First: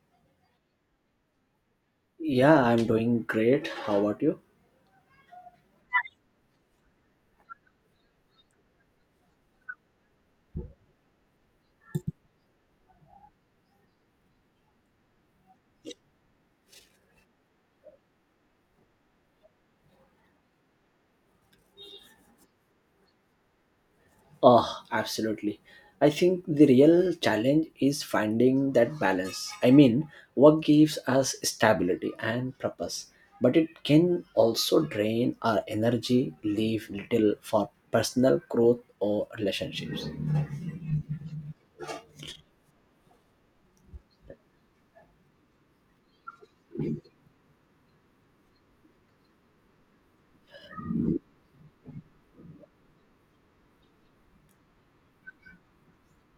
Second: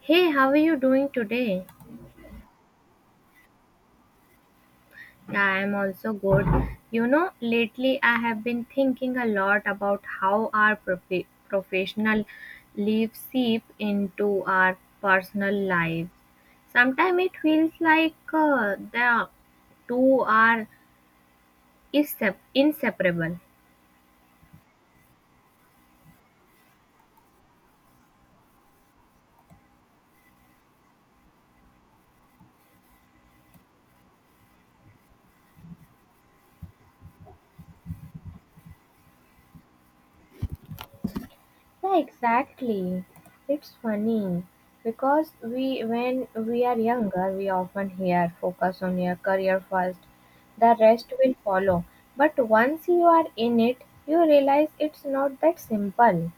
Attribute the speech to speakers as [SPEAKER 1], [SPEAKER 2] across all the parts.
[SPEAKER 1] Hey, how are you doing today?
[SPEAKER 2] Yeah, I'm doing great. How about you?
[SPEAKER 1] Yeah, I'm also good. You know, lately I have been thinking a lot about how our professional lives seep into our personal lives. Sometimes it feels like the two are inseparable.
[SPEAKER 2] Oh, absolutely. I think the real challenge is finding that balance. I mean, work gives us stability and purpose, but it can also drain our energy, leave little for personal growth or relationships.
[SPEAKER 1] Yeah, exactly. It's funny because when we are younger, we often hear focus on your career first, the rest will follow. But once you are in it, you realize it's not that simple.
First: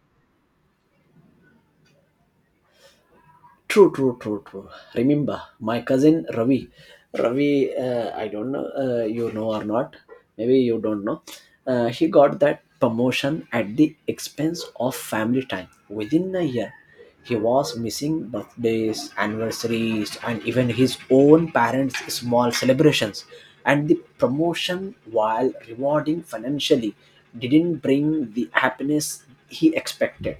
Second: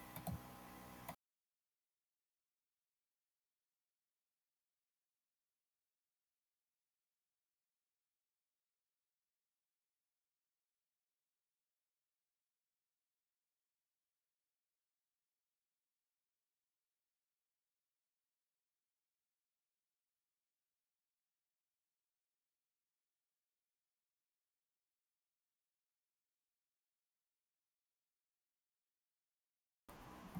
[SPEAKER 2] True, true, true, true. Remember, my cousin Ravi. Ravi, I don't know you know or not. Maybe you don't know. He got that promotion at the expense of family time. Within a year, he was missing birthdays, anniversaries, and even his own parents' small celebrations. And the promotion, while rewarding financially, didn't bring the happiness he expected.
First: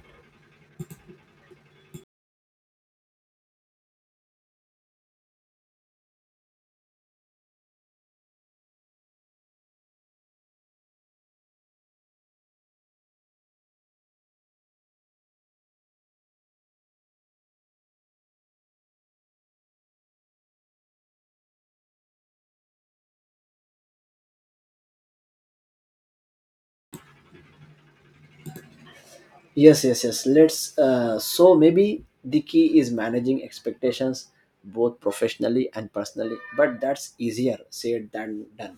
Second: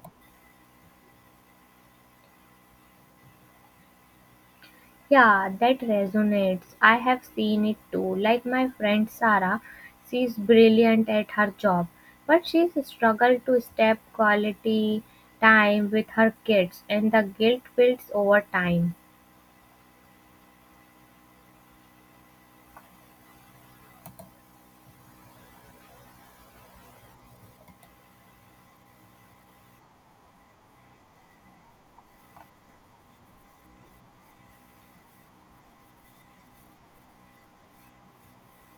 [SPEAKER 1] Yeah, that resonates. I have seen it too. Like my friend Sarah, she's brilliant at her job, but she's struggled to step quality time with her kids, and the guilt builds over time.
[SPEAKER 2] Yes, yes, yes. Let's. So maybe the key is managing expectations both professionally and personally, but that's easier said than done.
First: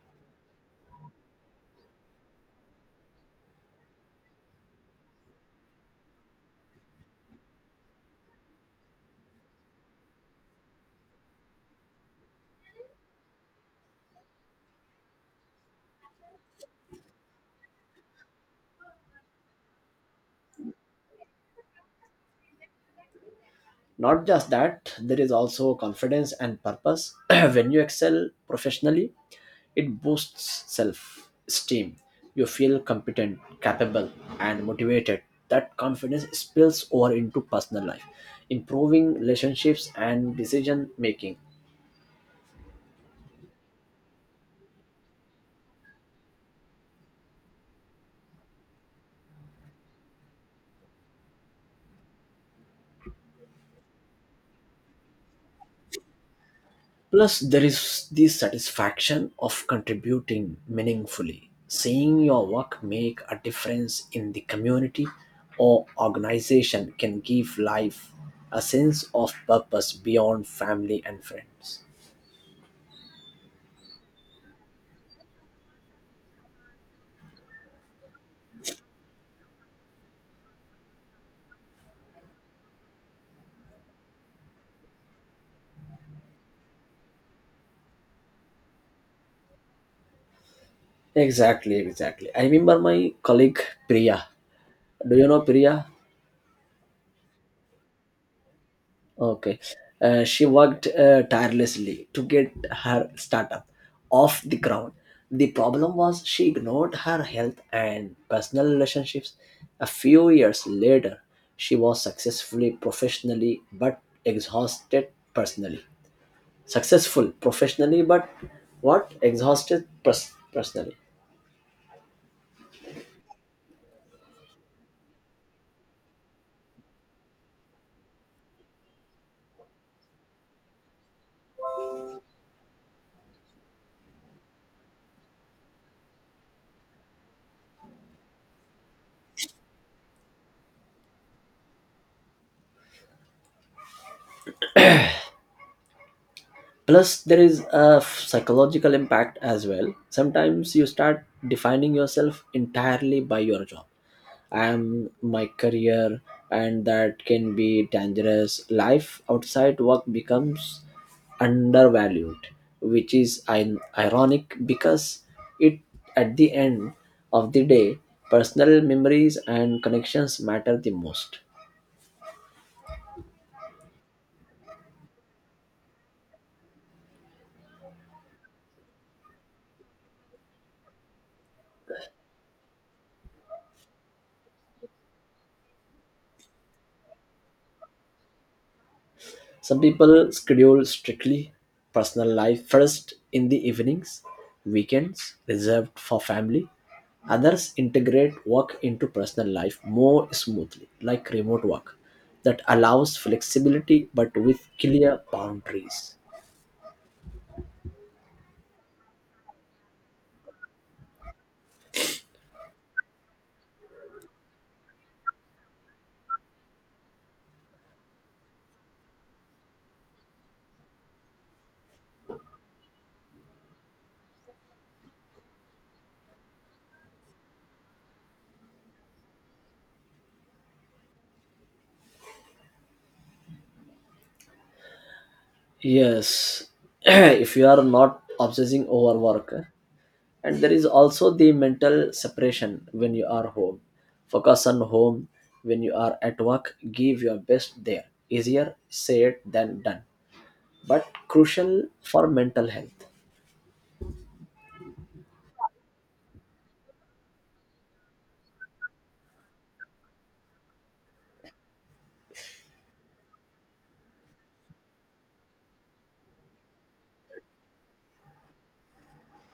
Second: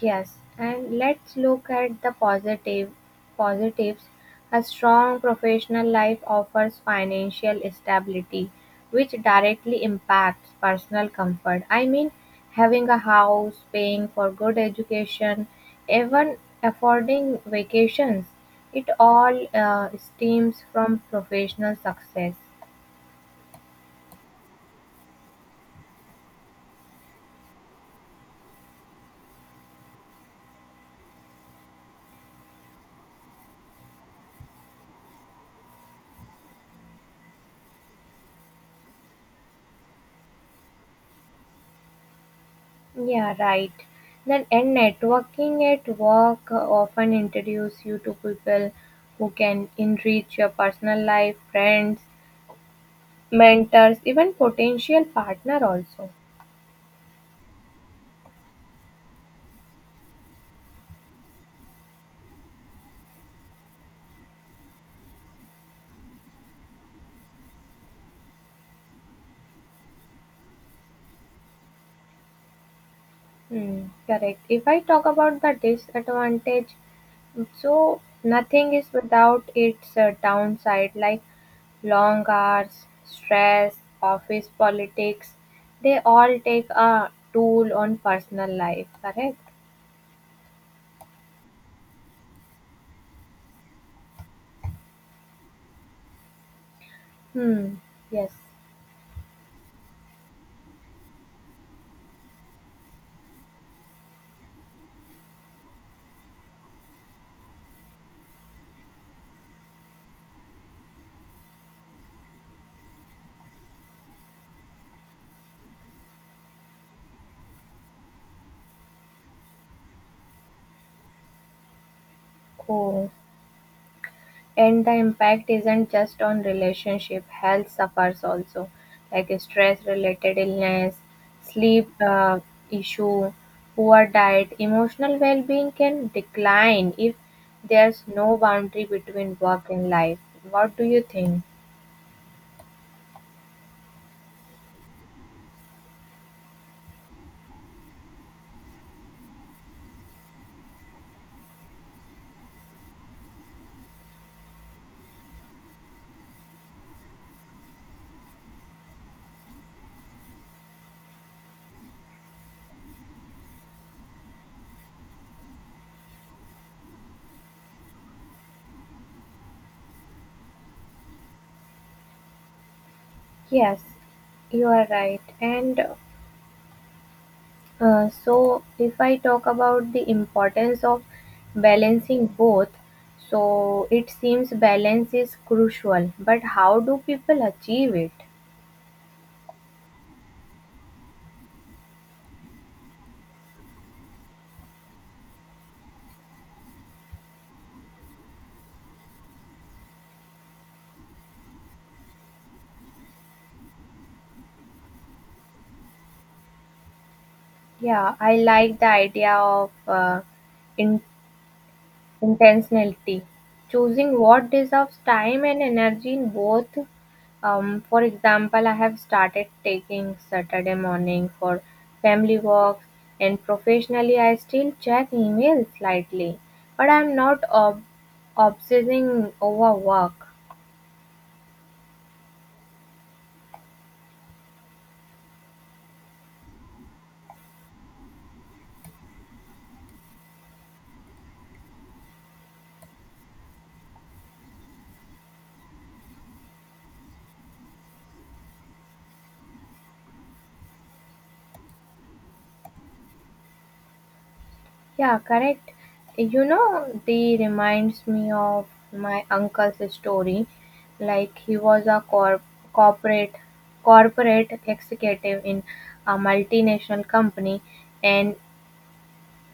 [SPEAKER 1] Yes, and let's look at the positives. A strong professional life offers financial stability, which directly impacts personal comfort. I mean, having a house, paying for good education, even affording vacations, it all stems from professional success.
[SPEAKER 2] Not just that, there is also confidence and purpose. When you excel professionally, it boosts self esteem. You feel competent, capable, and motivated. That confidence spills over into personal life, improving relationships and decision making.
[SPEAKER 1] Yeah, right. Then, and networking at work often introduce you to people who can enrich your personal life, friends, mentors, even potential partner also.
[SPEAKER 2] Plus, there is the satisfaction of contributing meaningfully, seeing your work make a difference in the community or organization can give life a sense of purpose beyond family and friends.
[SPEAKER 1] Hmm, correct. If I talk about the disadvantage, so nothing is without its downside, like long hours, stress, office politics. They all take a toll on personal life, correct?
[SPEAKER 2] Exactly, exactly. I remember my colleague Priya. Do you know Priya?
[SPEAKER 1] Hmm, yes.
[SPEAKER 2] Okay. She worked tirelessly to get her startup off the ground. The problem was she ignored her health and personal relationships. A few years later, she was successfully professionally but exhausted personally. Successful professionally but what? Exhausted personally.
[SPEAKER 1] Oh, and the impact isn't just on relationship. Health suffers also, like stress-related illness, sleep issue, poor diet, emotional well-being can decline if there's no boundary between work and life. What do you think?
[SPEAKER 2] Plus there is a psychological impact as well. Sometimes you start defining yourself entirely by your job. I am my career. And that can be dangerous. Life outside work becomes undervalued, which is ironic because it at the end of the day, personal memories and connections matter the most.
[SPEAKER 1] Yes, you are right. And so if I talk about the importance of balancing both, so it seems balance is crucial, but how do people achieve it?
[SPEAKER 2] Some people schedule strictly personal life first in the evenings, weekends reserved for family. Others integrate work into personal life more smoothly, like remote work that allows flexibility but with clear boundaries.
[SPEAKER 1] Yeah, I like the idea of in- intentionality, choosing what deserves time and energy in both. For example, I have started taking Saturday morning for family walks, and professionally, I still check email slightly, but I'm not obsessing over work.
[SPEAKER 2] Yes, if you are not obsessing over work, eh? And there is also the mental separation. When you are home, focus on home. When you are at work, give your best there. Easier said than done, but crucial for mental health.
[SPEAKER 1] Yeah, correct. You know, they reminds me of my uncle's story. Like he was a corporate corporate executive in a multinational company, and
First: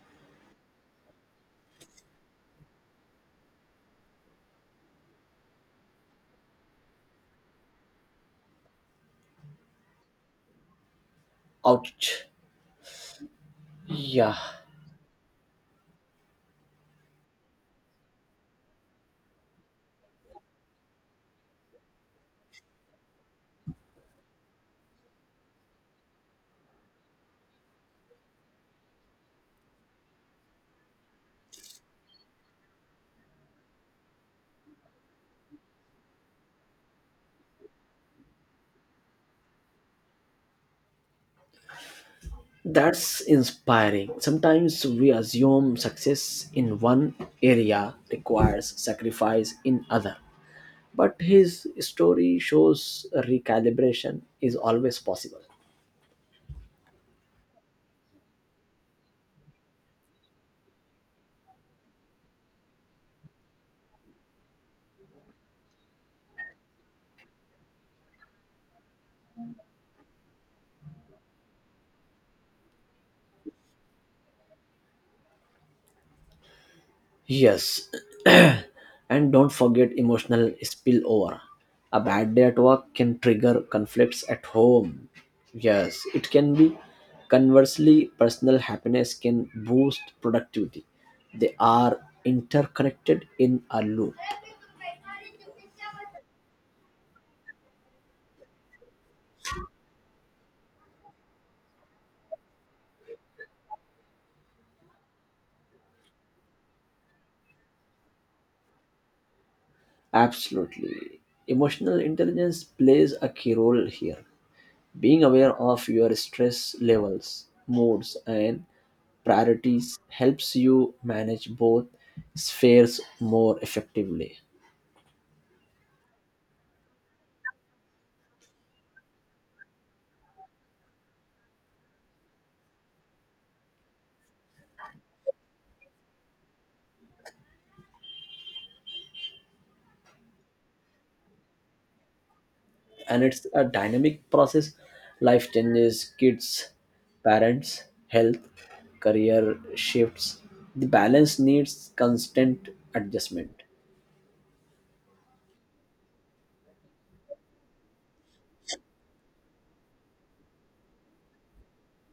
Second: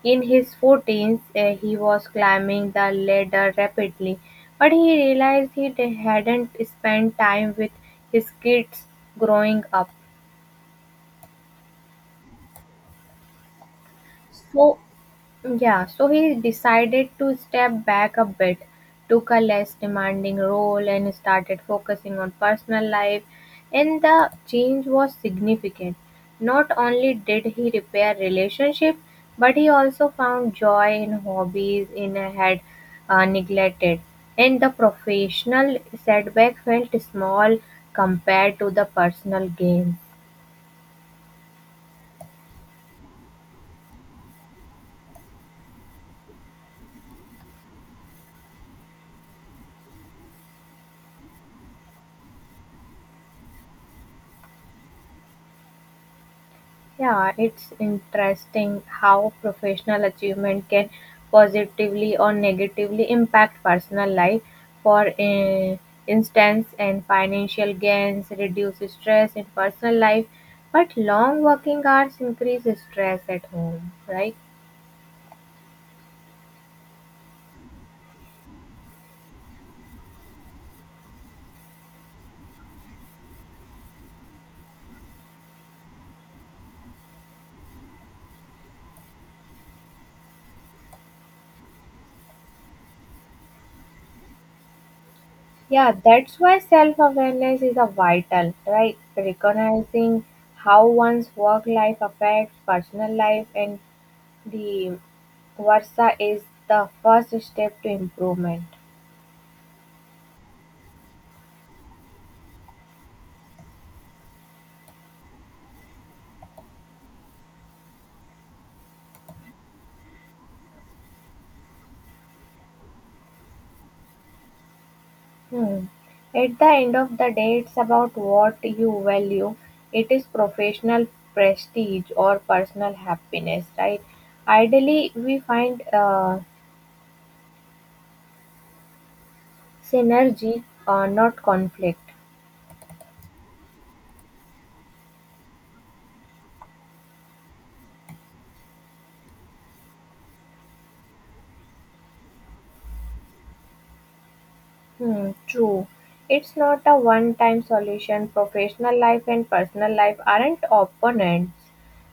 [SPEAKER 1] in his forties, he was climbing the ladder rapidly, but he realized he hadn't spent time with his kids growing up.
[SPEAKER 2] Ouch. Yeah.
[SPEAKER 1] So Yeah, so he decided to step back a bit, took a less demanding role, and started focusing on personal life. And the change was significant. Not only did he repair relationship, but he also found joy in hobbies in had neglected. And the professional setback felt small compared to the personal gain.
[SPEAKER 2] That's inspiring. Sometimes we assume success in one area requires sacrifice in other, but his story shows recalibration is always possible.
[SPEAKER 1] Yeah, it's interesting how professional achievement can positively or negatively impact personal life. For instance, and financial gains reduce stress in personal life, but long working hours increase stress at home, right?
[SPEAKER 2] Yes, and don't forget emotional spillover. A bad day at work can trigger conflicts at home. Yes, it can be. Conversely, personal happiness can boost productivity. They are interconnected in a loop.
[SPEAKER 1] Yeah, that's why self awareness is a vital, right? Recognizing how one's work life affects personal life and the versa is the first step to improvement.
[SPEAKER 2] Absolutely. Emotional intelligence plays a key role here. Being aware of your stress levels, moods, and priorities helps you manage both spheres more effectively.
[SPEAKER 1] Hmm. At the end of the day, it's about what you value. It is professional prestige or personal happiness, right? Ideally, we find synergy, not conflict.
[SPEAKER 2] And it's a dynamic process. Life changes, kids, parents, health, career shifts. The balance needs constant adjustment.
[SPEAKER 1] Hmm, true. It's not a one-time solution. Professional life and personal life aren't opponents.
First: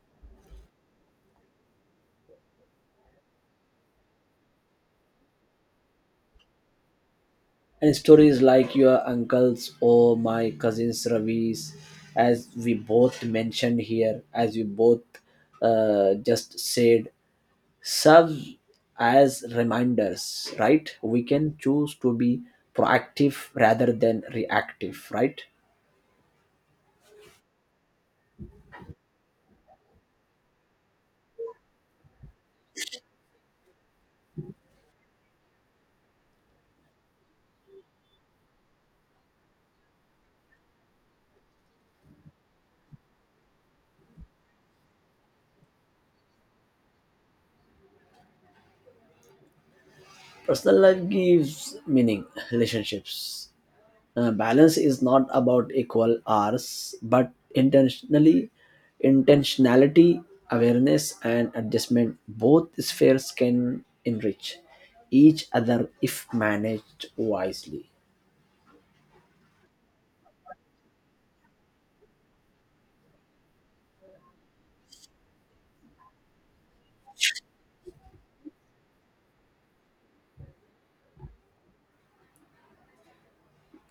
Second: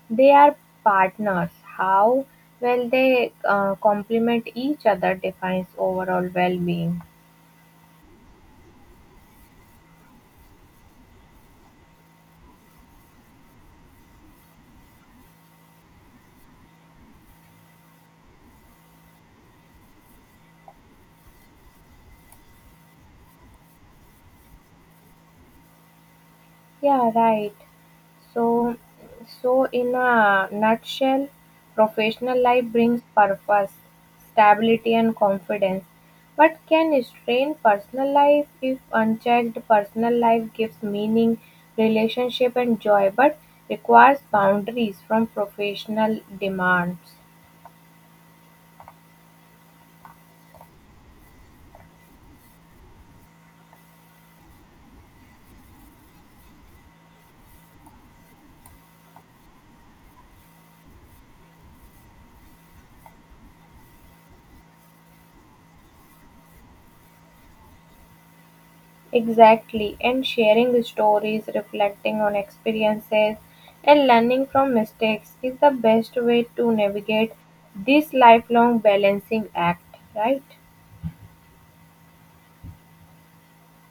[SPEAKER 1] They are partners. How well they complement each other defines overall well-being.
[SPEAKER 2] And stories like your uncle's or my cousin's Ravi's, as we both mentioned here, as we both just said, serve as reminders, right? We can choose to be proactive rather than reactive, right?
[SPEAKER 1] Yeah, right. So, so in a nutshell, professional life brings purpose, stability, and confidence. But can strain personal life if unchecked. Personal life gives meaning, relationship, and joy, but requires boundaries from professional demands.
[SPEAKER 2] Personal life gives meaning, relationships. Balance is not about equal hours, but intentionality, awareness, and adjustment. Both spheres can enrich each other if managed wisely.
[SPEAKER 1] Exactly, and sharing stories, reflecting on experiences, and learning from mistakes is the best way to navigate this lifelong balancing act, right?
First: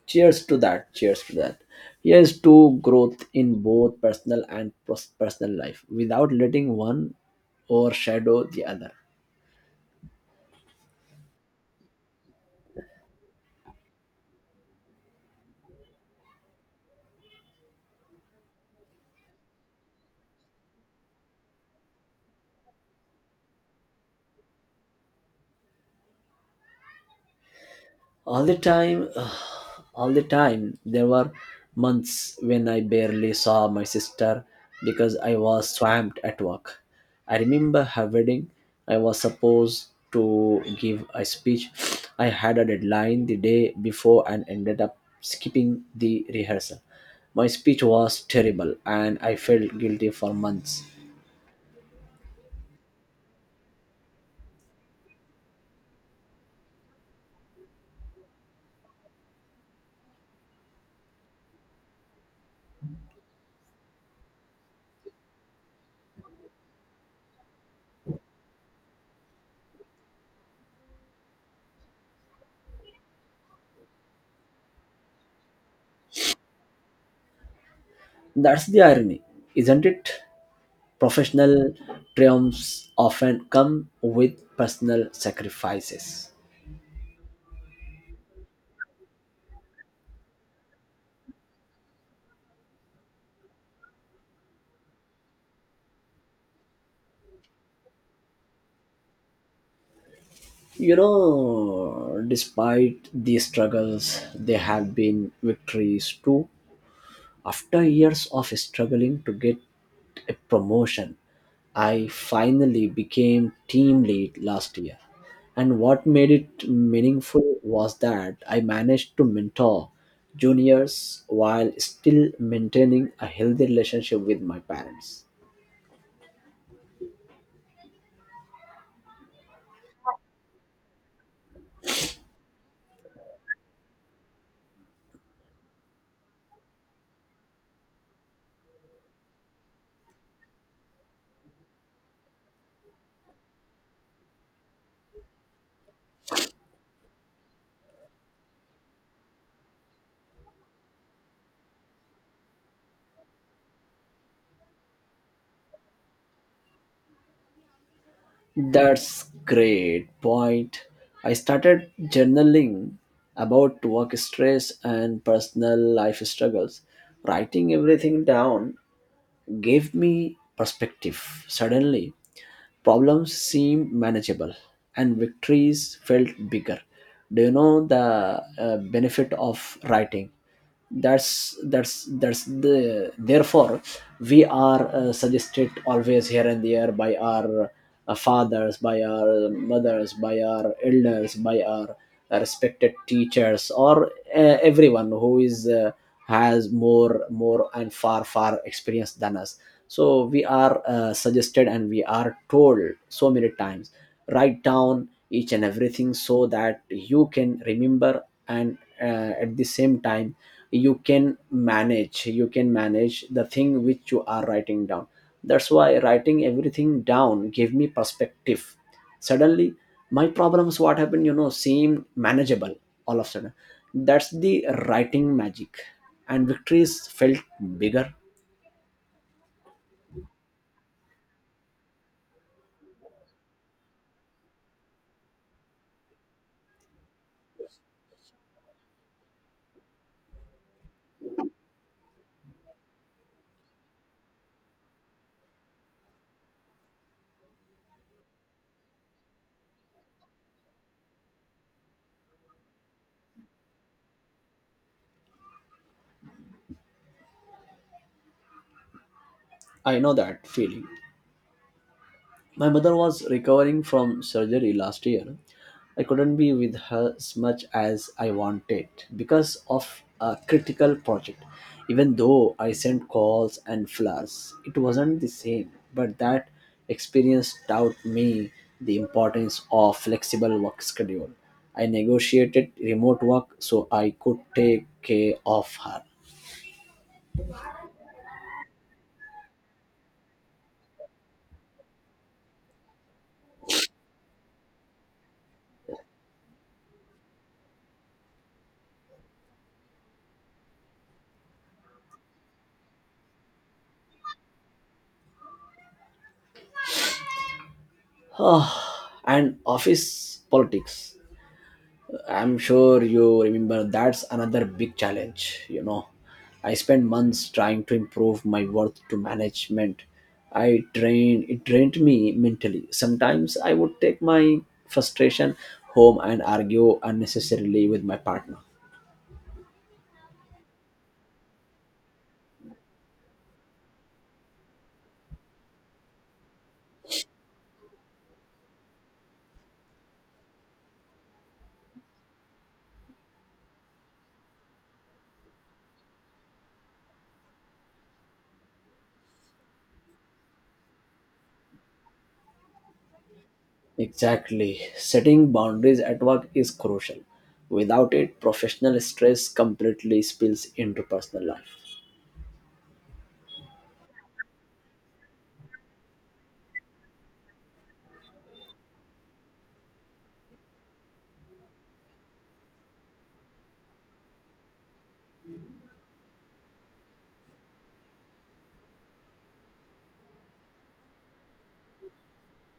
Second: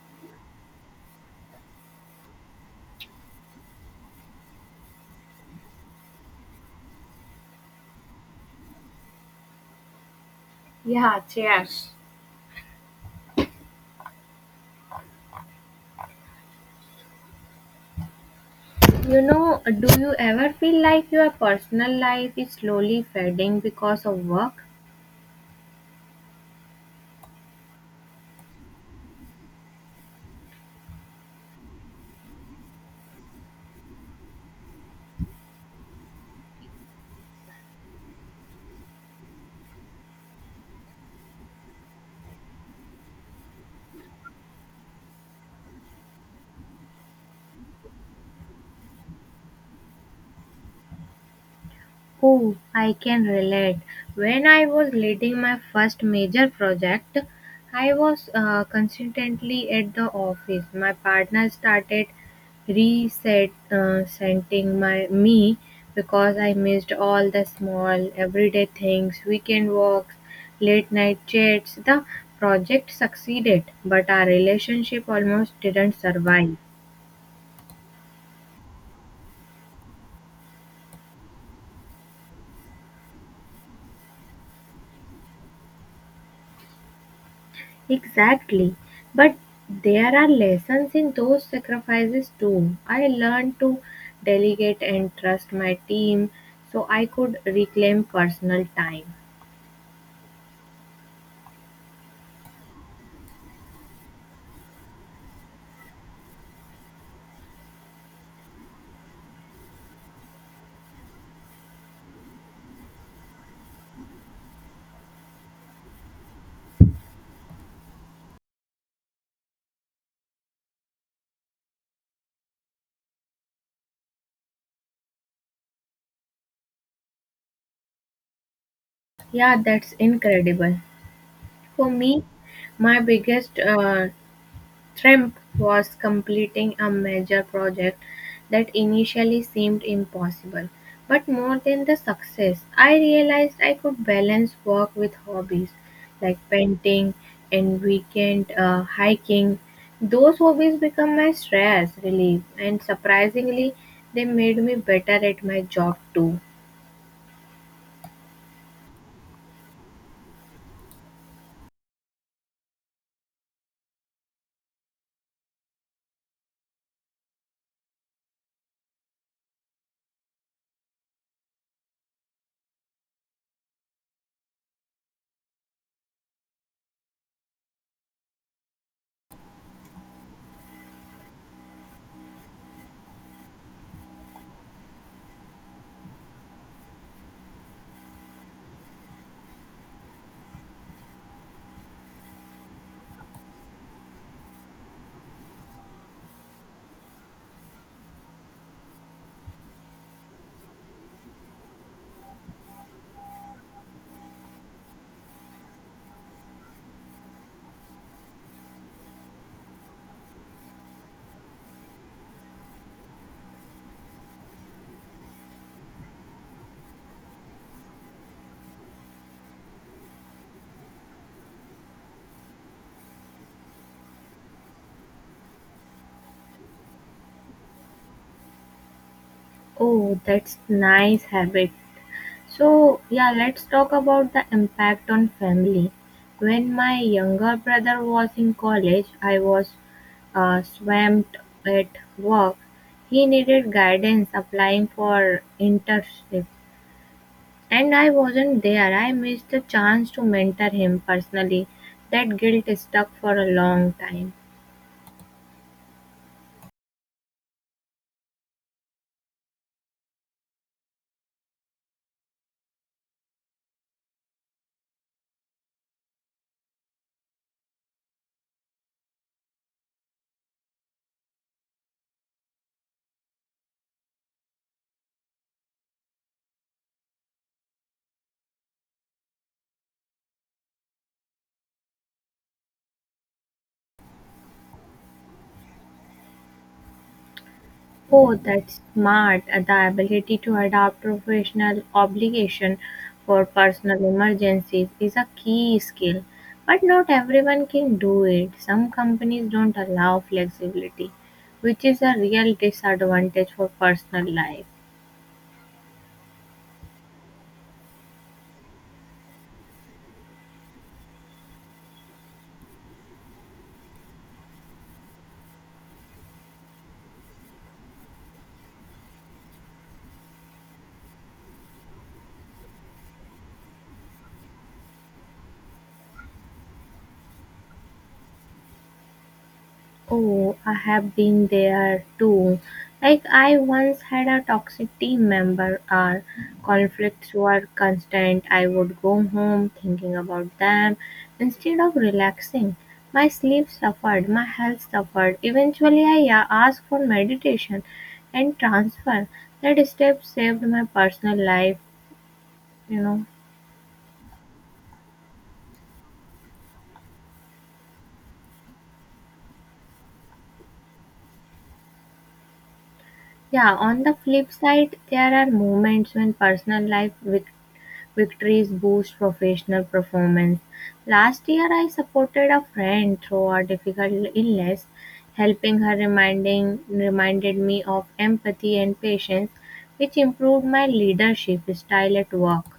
[SPEAKER 2] Cheers to that. Cheers to that. Here's to growth in both personal and personal life without letting one overshadow the other.
[SPEAKER 1] Yeah, cheers. You know, do you ever feel like your personal life is slowly fading because of work?
[SPEAKER 2] All the time. All the time. There were months when I barely saw my sister because I was swamped at work. I remember her wedding. I was supposed to give a speech. I had a deadline the day before and ended up skipping the rehearsal. My speech was terrible and I felt guilty for months.
[SPEAKER 1] Oh, I can relate. When I was leading my first major project, I was consistently at the office. My partner started reset sending my me because I missed all the small everyday things, weekend walks, late night chats. The project succeeded, but our relationship almost didn't survive.
[SPEAKER 2] That's the irony, isn't it? Professional triumphs often come with personal sacrifices.
[SPEAKER 1] Exactly, but there are lessons in those sacrifices too. I learned to delegate and trust my team so I could reclaim personal time.
[SPEAKER 2] You know, despite these struggles, there have been victories too. After years of struggling to get a promotion, I finally became team lead last year. And what made it meaningful was that I managed to mentor juniors while still maintaining a healthy relationship with my parents.
[SPEAKER 1] Yeah, that's incredible. For me, my biggest Thribb was completing a major project that initially seemed impossible, but more than the success, I realized I could balance work with hobbies like painting and weekend hiking. Those hobbies become my stress relief, and surprisingly, they made me better at my job too.
[SPEAKER 2] That's great point. I started journaling about work stress and personal life struggles. Writing everything down gave me perspective. Suddenly, problems seemed manageable and victories felt bigger. Do you know the benefit of writing? That's the therefore we are suggested always here and there by our fathers, by our mothers, by our elders, by our respected teachers, or everyone who is has more and far experience than us. So we are suggested and we are told so many times. Write down each and everything so that you can remember, and at the same time you can manage, the thing which you are writing down. That's why writing everything down gave me perspective. Suddenly, my problems, what happened, seem manageable all of a sudden. That's the writing magic. And victories felt bigger.
[SPEAKER 1] Oh, that's nice habit. So, yeah, let's talk about the impact on family. When my younger brother was in college, I was swamped at work. He needed guidance applying for internship, and I wasn't there. I missed the chance to mentor him personally. That guilt stuck for a long time.
[SPEAKER 2] I know that feeling. My mother was recovering from surgery last year. I couldn't be with her as much as I wanted because of a critical project. Even though I sent calls and flowers, it wasn't the same. But that experience taught me the importance of flexible work schedule. I negotiated remote work so I could take care of her.
[SPEAKER 1] Oh, that's smart. The ability to adapt professional obligation for personal emergencies is a key skill, but not everyone can do it. Some companies don't allow flexibility, which is a real disadvantage for personal life.
[SPEAKER 2] And office politics. I'm sure you remember that's another big challenge. I spent months trying to improve my worth to management. It drained me mentally. Sometimes I would take my frustration home and argue unnecessarily with my partner.
[SPEAKER 1] Oh, I have been there too. Like, I once had a toxic team member. Our conflicts were constant. I would go home thinking about them instead of relaxing. My sleep suffered, my health suffered. Eventually, I asked for meditation and transfer. That step saved my personal life, you know.
[SPEAKER 2] Exactly. Setting boundaries at work is crucial. Without it, professional stress completely spills into personal life.
[SPEAKER 1] Yeah, on the flip side, there are moments when personal life victories boost professional performance. Last year, I supported a friend through a difficult illness. Helping her reminding reminded me of empathy and patience, which improved my leadership style at work.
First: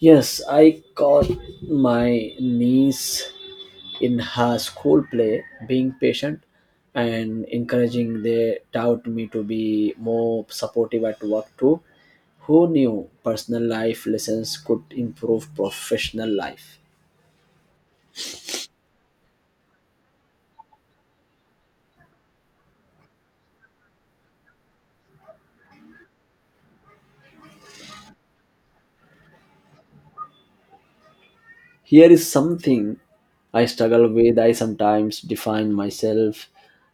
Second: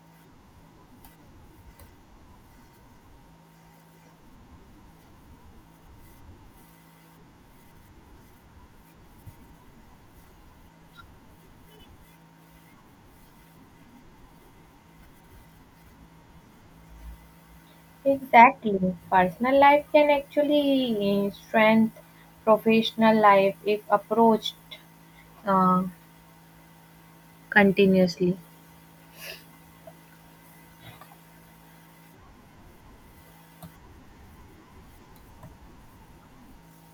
[SPEAKER 2] Yes, I caught my niece in her school play being patient and encouraging. They taught me to be more supportive at work too. Who knew personal life lessons could improve professional life?
[SPEAKER 1] Exactly. Personal life can actually strengthen professional life if approached uh, continuously.
[SPEAKER 2] Here is something I struggle with. I sometimes define myself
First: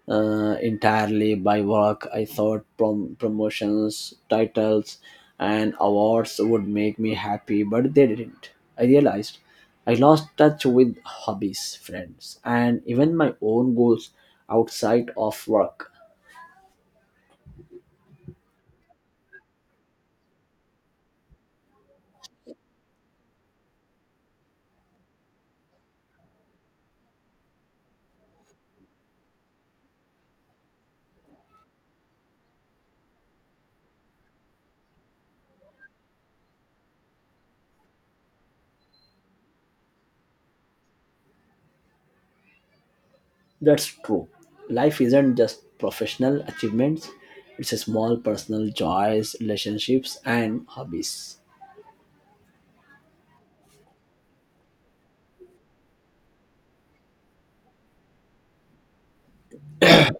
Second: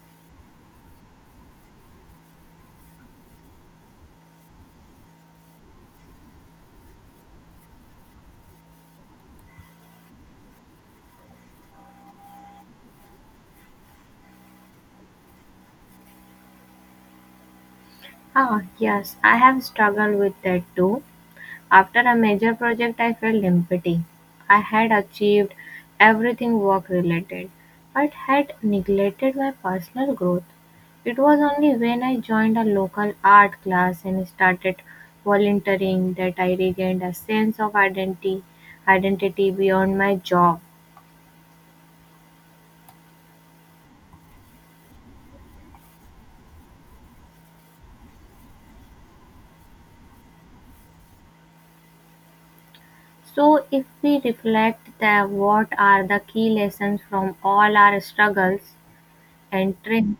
[SPEAKER 2] entirely by work. I thought promotions, titles, and awards would make me happy, but they didn't. I realized I lost touch with hobbies, friends, and even my own goals outside of work.
[SPEAKER 1] Ah, yes, I have struggled with that too. After a major project I felt empty. I had achieved everything work related, but had neglected my personal growth. It was only when I joined a local art class and started volunteering that I regained a sense of identity beyond my job.
[SPEAKER 2] That's true. Life isn't just professional achievements, it's a small personal joys, relationships, and hobbies.
[SPEAKER 1] So if we reflect that what are the key lessons from all our struggles and triumphs,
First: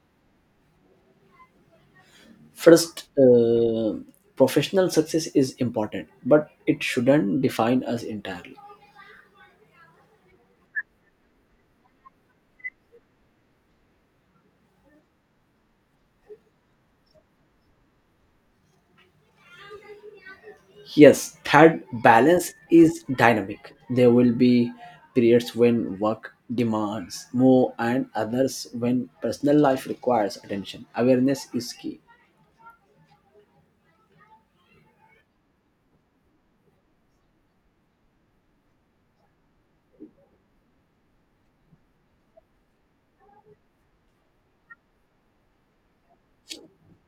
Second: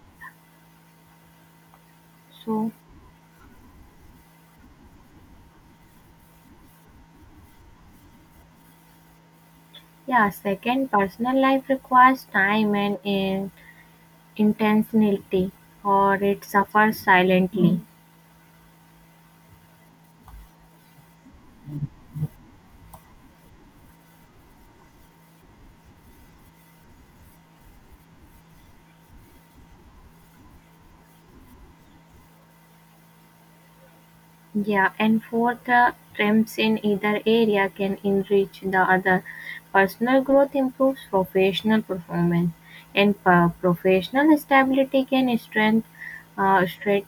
[SPEAKER 1] so
[SPEAKER 2] First, professional success is important, but it shouldn't define us entirely.
[SPEAKER 1] yeah, second, personal life requires time and in intentionality, or it suffers silently.
[SPEAKER 2] Yes, third, balance is dynamic. There will be periods when work demands more and others when personal life requires attention. Awareness is key.
[SPEAKER 1] Yeah, and fourth, trends in either area can enrich the other. Personal growth improves professional performance, and professional stability can strengthen straight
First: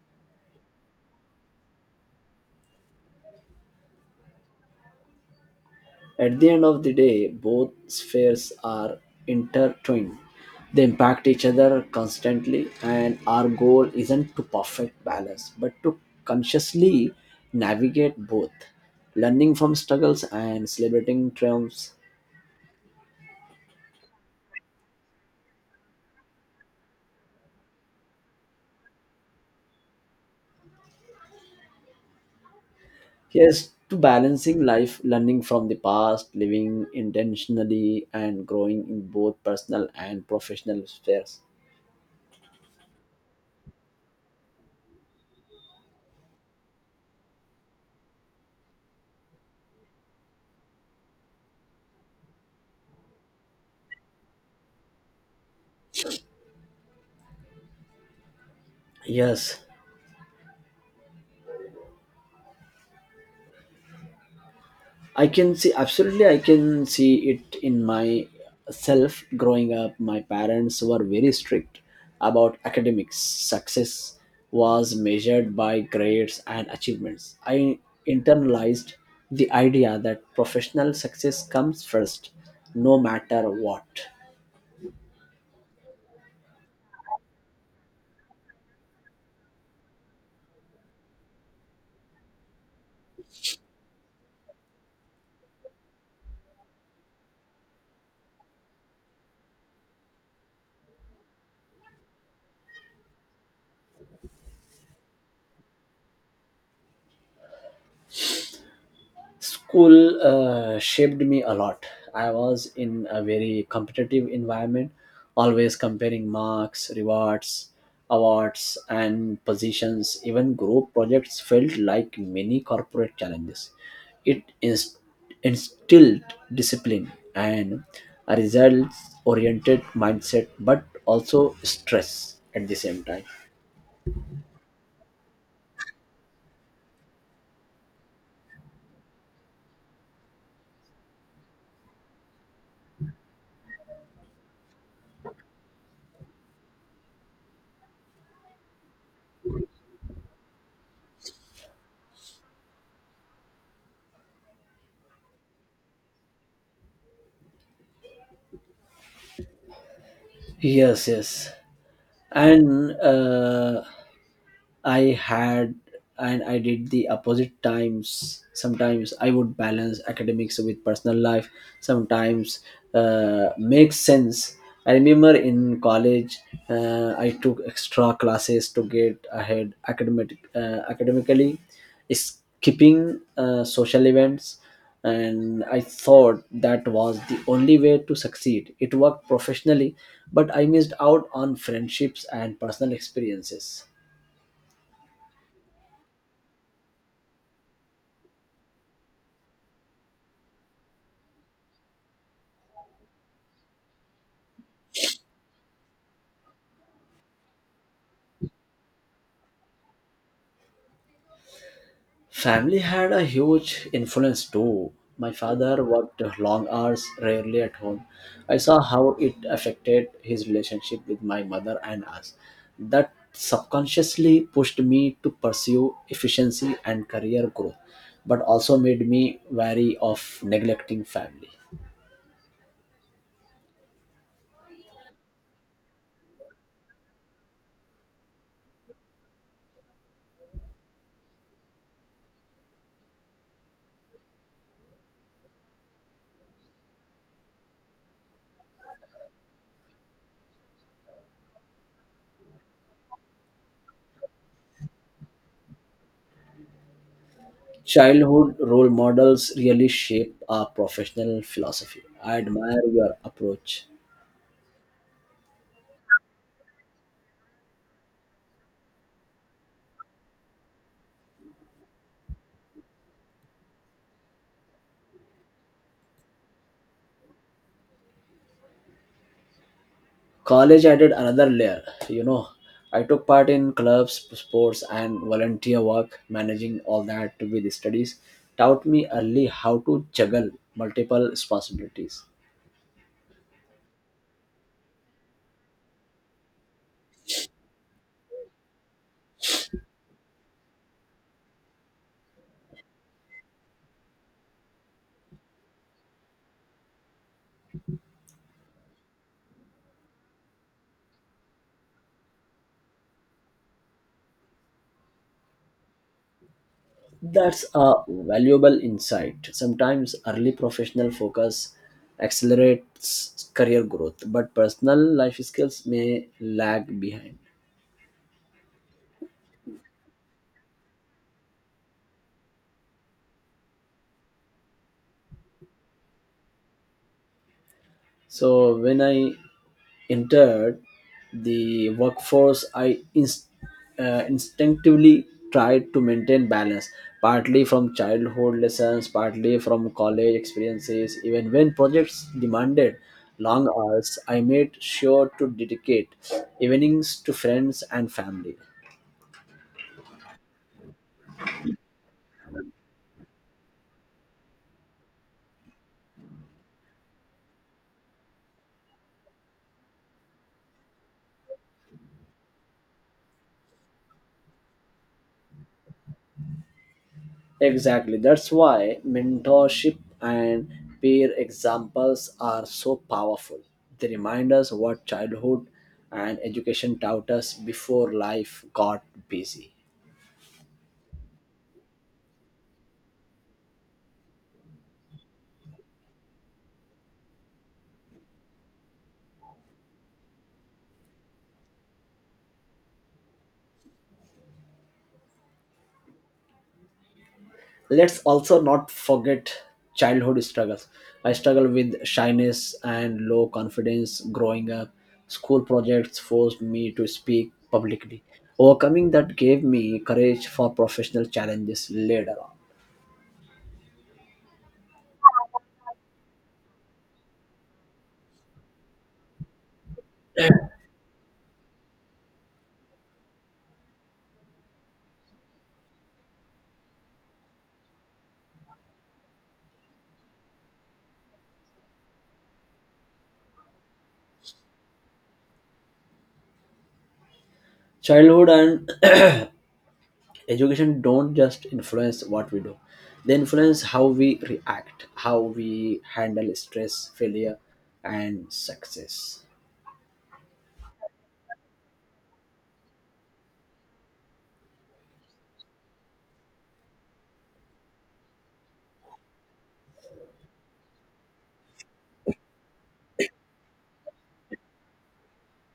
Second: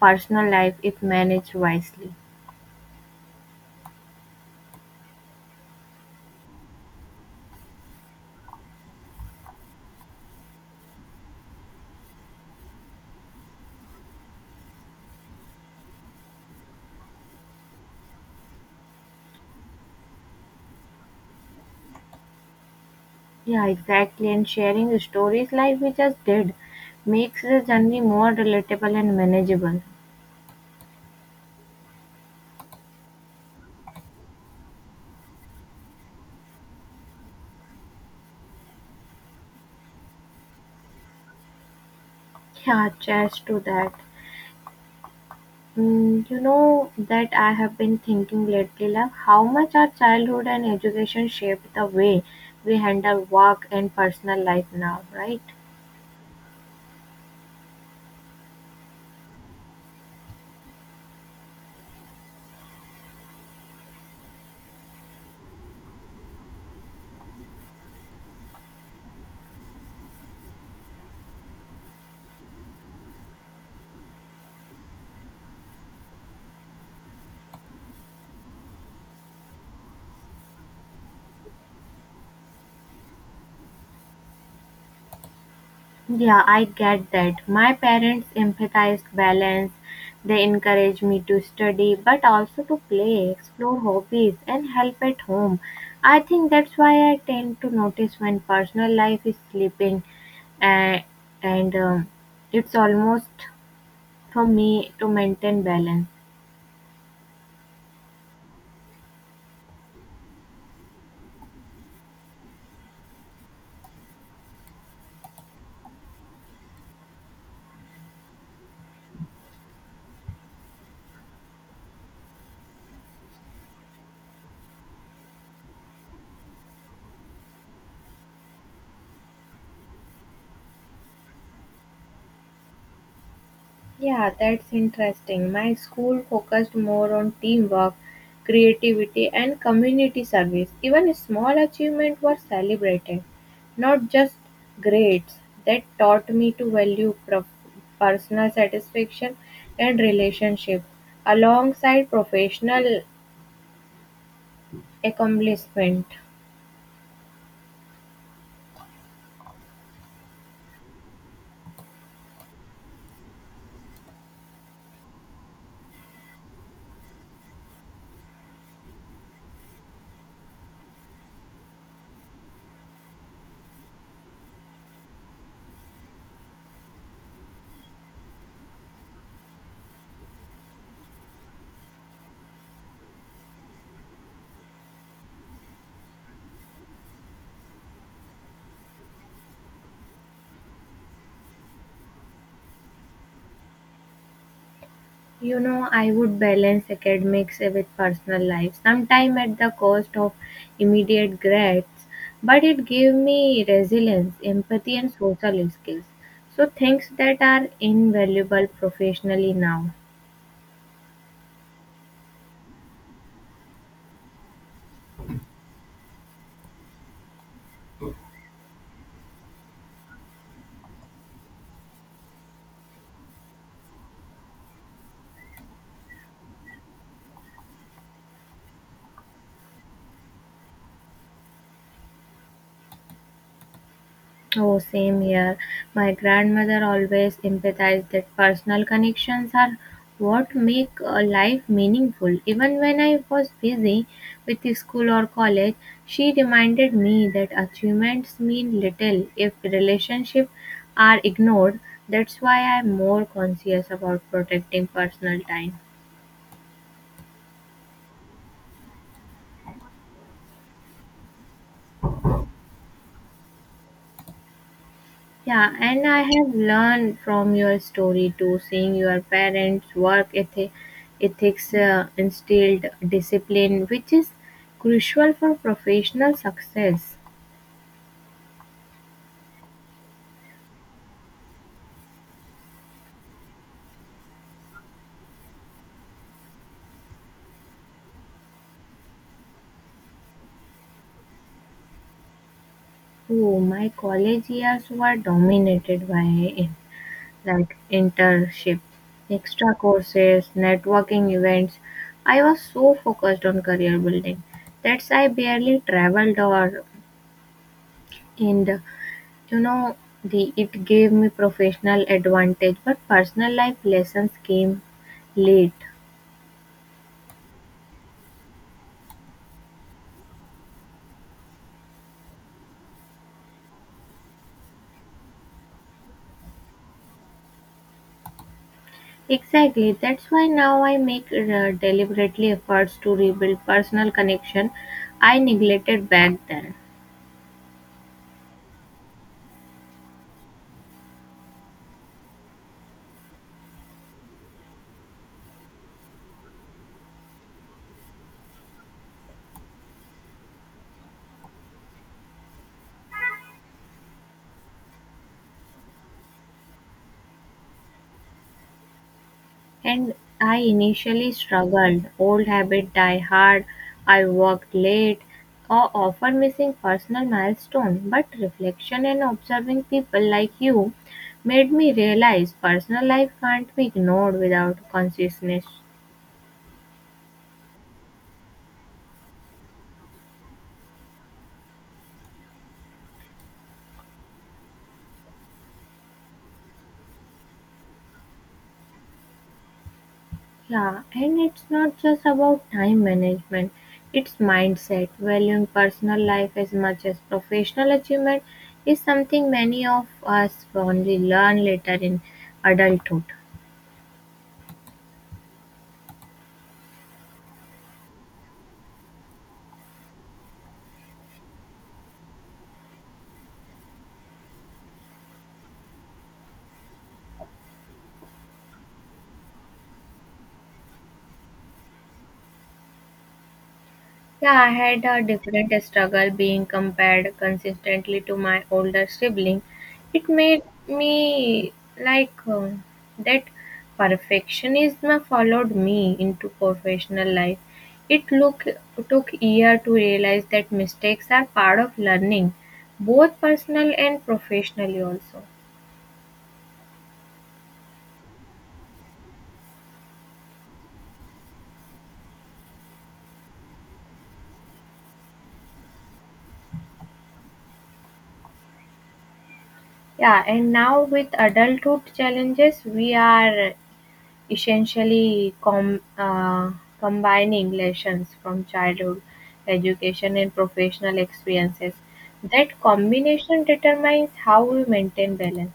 [SPEAKER 1] personal life if managed wisely.
[SPEAKER 2] At the end of the day, both spheres are intertwined. They impact each other constantly, and our goal isn't to perfect balance, but to consciously navigate both, learning from struggles and celebrating triumphs.
[SPEAKER 1] Yeah, exactly. And sharing stories like we just did makes the journey more relatable and manageable.
[SPEAKER 2] Yes, to balancing life, learning from the past, living intentionally, and growing in both personal and professional spheres.
[SPEAKER 1] Yeah, just to that. Mm, you know that I have been thinking lately, love, how much our childhood and education shaped the way we handle work and personal life now, right?
[SPEAKER 2] Yes, I can see absolutely. I can see it in my self growing up. My parents were very strict about academics. Success was measured by grades and achievements. I internalized the idea that professional success comes first, no matter what.
[SPEAKER 1] Yeah, I get that. My parents emphasized balance. They encouraged me to study, but also to play, explore hobbies, and help at home. I think that's why I tend to notice when personal life is slipping, and and it's almost for me to maintain balance.
[SPEAKER 2] School shaped me a lot. I was in a very competitive environment, always comparing marks, rewards, awards, and positions. Even group projects felt like mini corporate challenges. It instilled discipline and a results oriented mindset, but also stress at the same time.
[SPEAKER 1] Yeah, that's interesting. My school focused more on teamwork, creativity, and community service. Even small achievements were celebrated, not just grades. That taught me to value personal satisfaction and relationship alongside professional accomplishment.
[SPEAKER 2] Yes, yes. And I had and I did the opposite times. Sometimes I would balance academics with personal life. Sometimes makes sense. I remember in college, I took extra classes to get ahead academically, skipping social events, and I thought that was the only way to succeed. It worked professionally, but I missed out on friendships and personal experiences.
[SPEAKER 1] You know, I would balance academics with personal life, sometimes at the cost of immediate grades, but it gave me resilience, empathy, and social skills. So, things that are invaluable professionally now.
[SPEAKER 2] Family had a huge influence too. My father worked long hours, rarely at home. I saw how it affected his relationship with my mother and us. That subconsciously pushed me to pursue efficiency and career growth, but also made me wary of neglecting family.
[SPEAKER 1] Oh, same here. My grandmother always empathized that personal connections are what make a life meaningful. Even when I was busy with the school or college, she reminded me that achievements mean little if relationships are ignored. That's why I'm more conscious about protecting personal time.
[SPEAKER 2] Childhood role models really shape our professional philosophy. I admire your approach.
[SPEAKER 1] Yeah, and I have learned from your story too, seeing your parents' work ethics instilled discipline, which is crucial for professional success.
[SPEAKER 2] College added another layer you know I took part in clubs, sports, and volunteer work. Managing all that with the studies taught me early how to juggle multiple responsibilities.
[SPEAKER 1] Oh, my college years were dominated by in- like internship, extra courses, networking events. I was so focused on career building that I barely traveled or in you know, the it gave me professional advantage, but personal life lessons came late.
[SPEAKER 2] That's a valuable insight. Sometimes early professional focus accelerates career growth, but personal life skills may lag behind.
[SPEAKER 1] Exactly. That's why now I make deliberately efforts to rebuild personal connection I neglected back then.
[SPEAKER 2] So when I entered the workforce, I instinctively tried to maintain balance, partly from childhood lessons, partly from college experiences. Even when projects demanded long hours, I made sure to dedicate evenings to friends and family.
[SPEAKER 1] And I initially struggled. Old habit die hard. I worked late or often missing personal milestone. But reflection and observing people like you made me realize personal life can't be ignored without consciousness.
[SPEAKER 2] Exactly. That's why mentorship and peer examples are so powerful. They remind us what childhood and education taught us before life got busy.
[SPEAKER 1] Yeah, and it's not just about time management, it's mindset. Valuing personal life as much as professional achievement is something many of us only learn later in adulthood.
[SPEAKER 2] Let's also not forget childhood struggles. I struggled with shyness and low confidence growing up. School projects forced me to speak publicly. Overcoming that gave me courage for professional challenges later on.
[SPEAKER 1] Yeah, I had a different struggle being compared consistently to my older sibling. It made me like that perfectionism followed me into professional life. It took year to realize that mistakes are part of learning, both personal and professionally also.
[SPEAKER 2] Childhood and education don't just influence what we do. They influence how we react, how we handle stress, failure, and success.
[SPEAKER 1] Yeah, and now with adulthood challenges, we are essentially combining lessons from childhood education and professional experiences. That combination determines how we maintain balance.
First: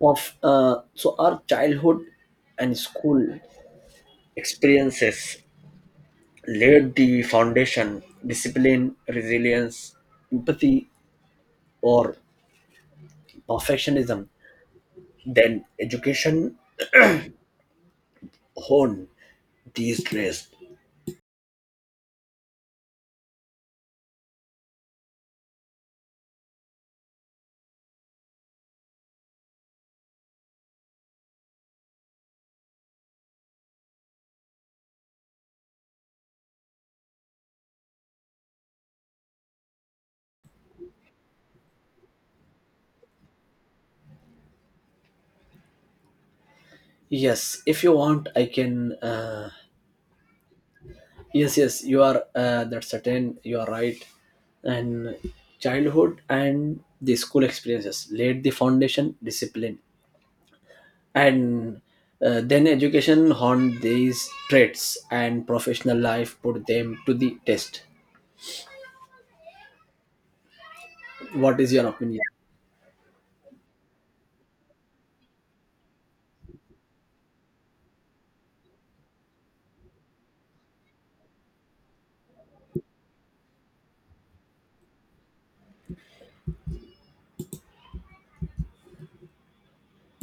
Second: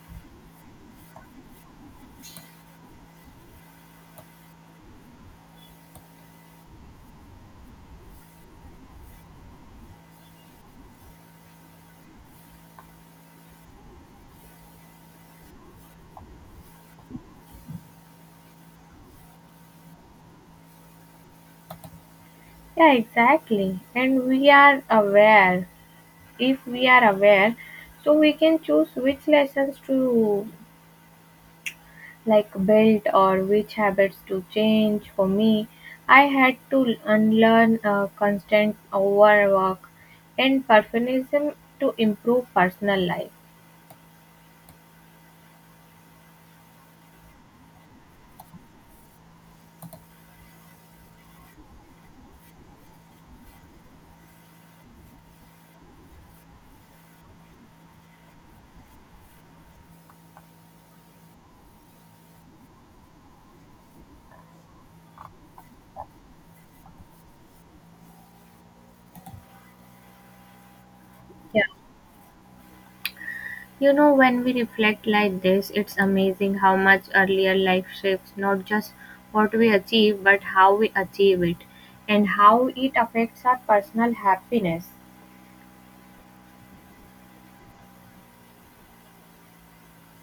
[SPEAKER 2] Of uh, so our childhood and school experiences laid the foundation: discipline, resilience, empathy, or perfectionism. Then education hone these traits.
[SPEAKER 1] Yeah, exactly. And we are aware. If we are aware, so we can choose which lessons to like built or which habits to change for me. I had to unlearn a constant overwork and perfectionism to improve personal life.
[SPEAKER 2] Yes, if you want I can, yes, yes, you are that's certain, you are right. And childhood and the school experiences laid the foundation: discipline. And then education honed these traits, and professional life put them to the test. What
[SPEAKER 1] Yeah,
[SPEAKER 2] is your opinion?
[SPEAKER 1] you know, when we reflect like this it's amazing how much earlier life shapes not just what we achieve but how we achieve it and how it affects our personal happiness.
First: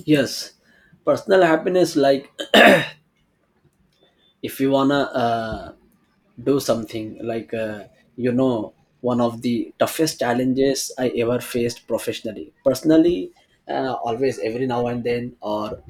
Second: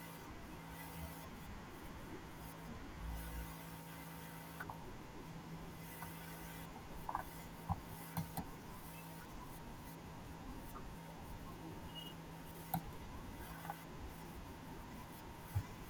[SPEAKER 2] Yes, personal happiness, like, if you wanna do something, you know one of the toughest challenges I ever faced professionally, personally, always every now and then. Or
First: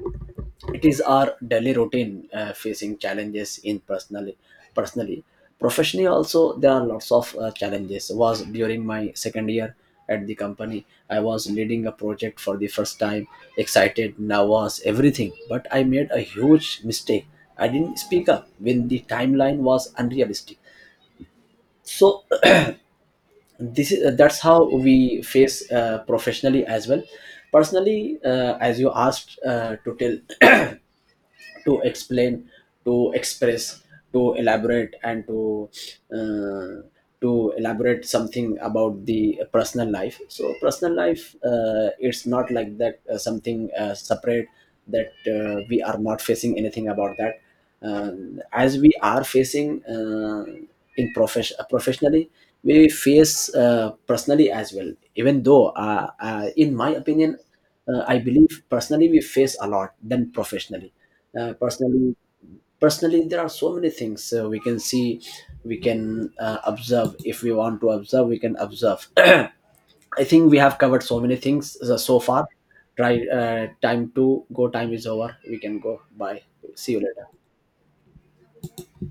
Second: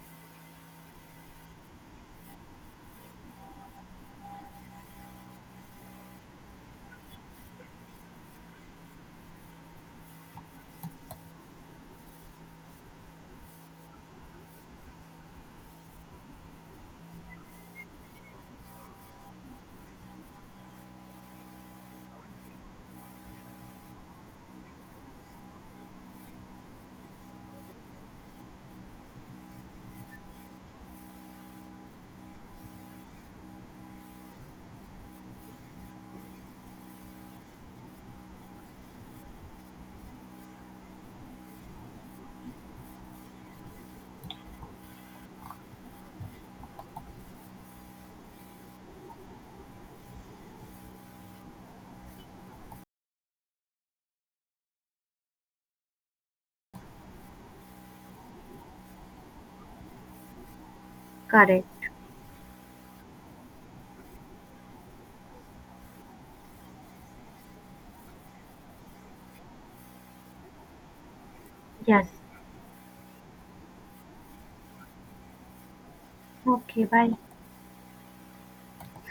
[SPEAKER 2] it is our daily routine, facing challenges in personally professionally. Also, there are lots of challenges. Was during my second year at the company. I was leading a project for the first time, excited, nervous, everything, but I made a huge mistake. I didn't speak up when the timeline was unrealistic. So. this is That's how we face professionally as well. Personally, as you asked to tell, to explain, to express, to elaborate, and uh, to elaborate something about the personal life. So personal life, it's not like that, something separate, that we are not facing anything about that. As we are facing in profession professionally, we face personally as well, even though in my opinion I believe personally we face a lot than professionally.
[SPEAKER 1] Correct.
[SPEAKER 2] Personally, there are so many things we can see, we can observe. If we want to observe, we can observe. I think we have covered so many things so
[SPEAKER 1] Yes,
[SPEAKER 2] so far. Try. Time to go. Time is over. We can go. Bye.
[SPEAKER 1] okay,
[SPEAKER 2] See you
[SPEAKER 1] bye.
[SPEAKER 2] later.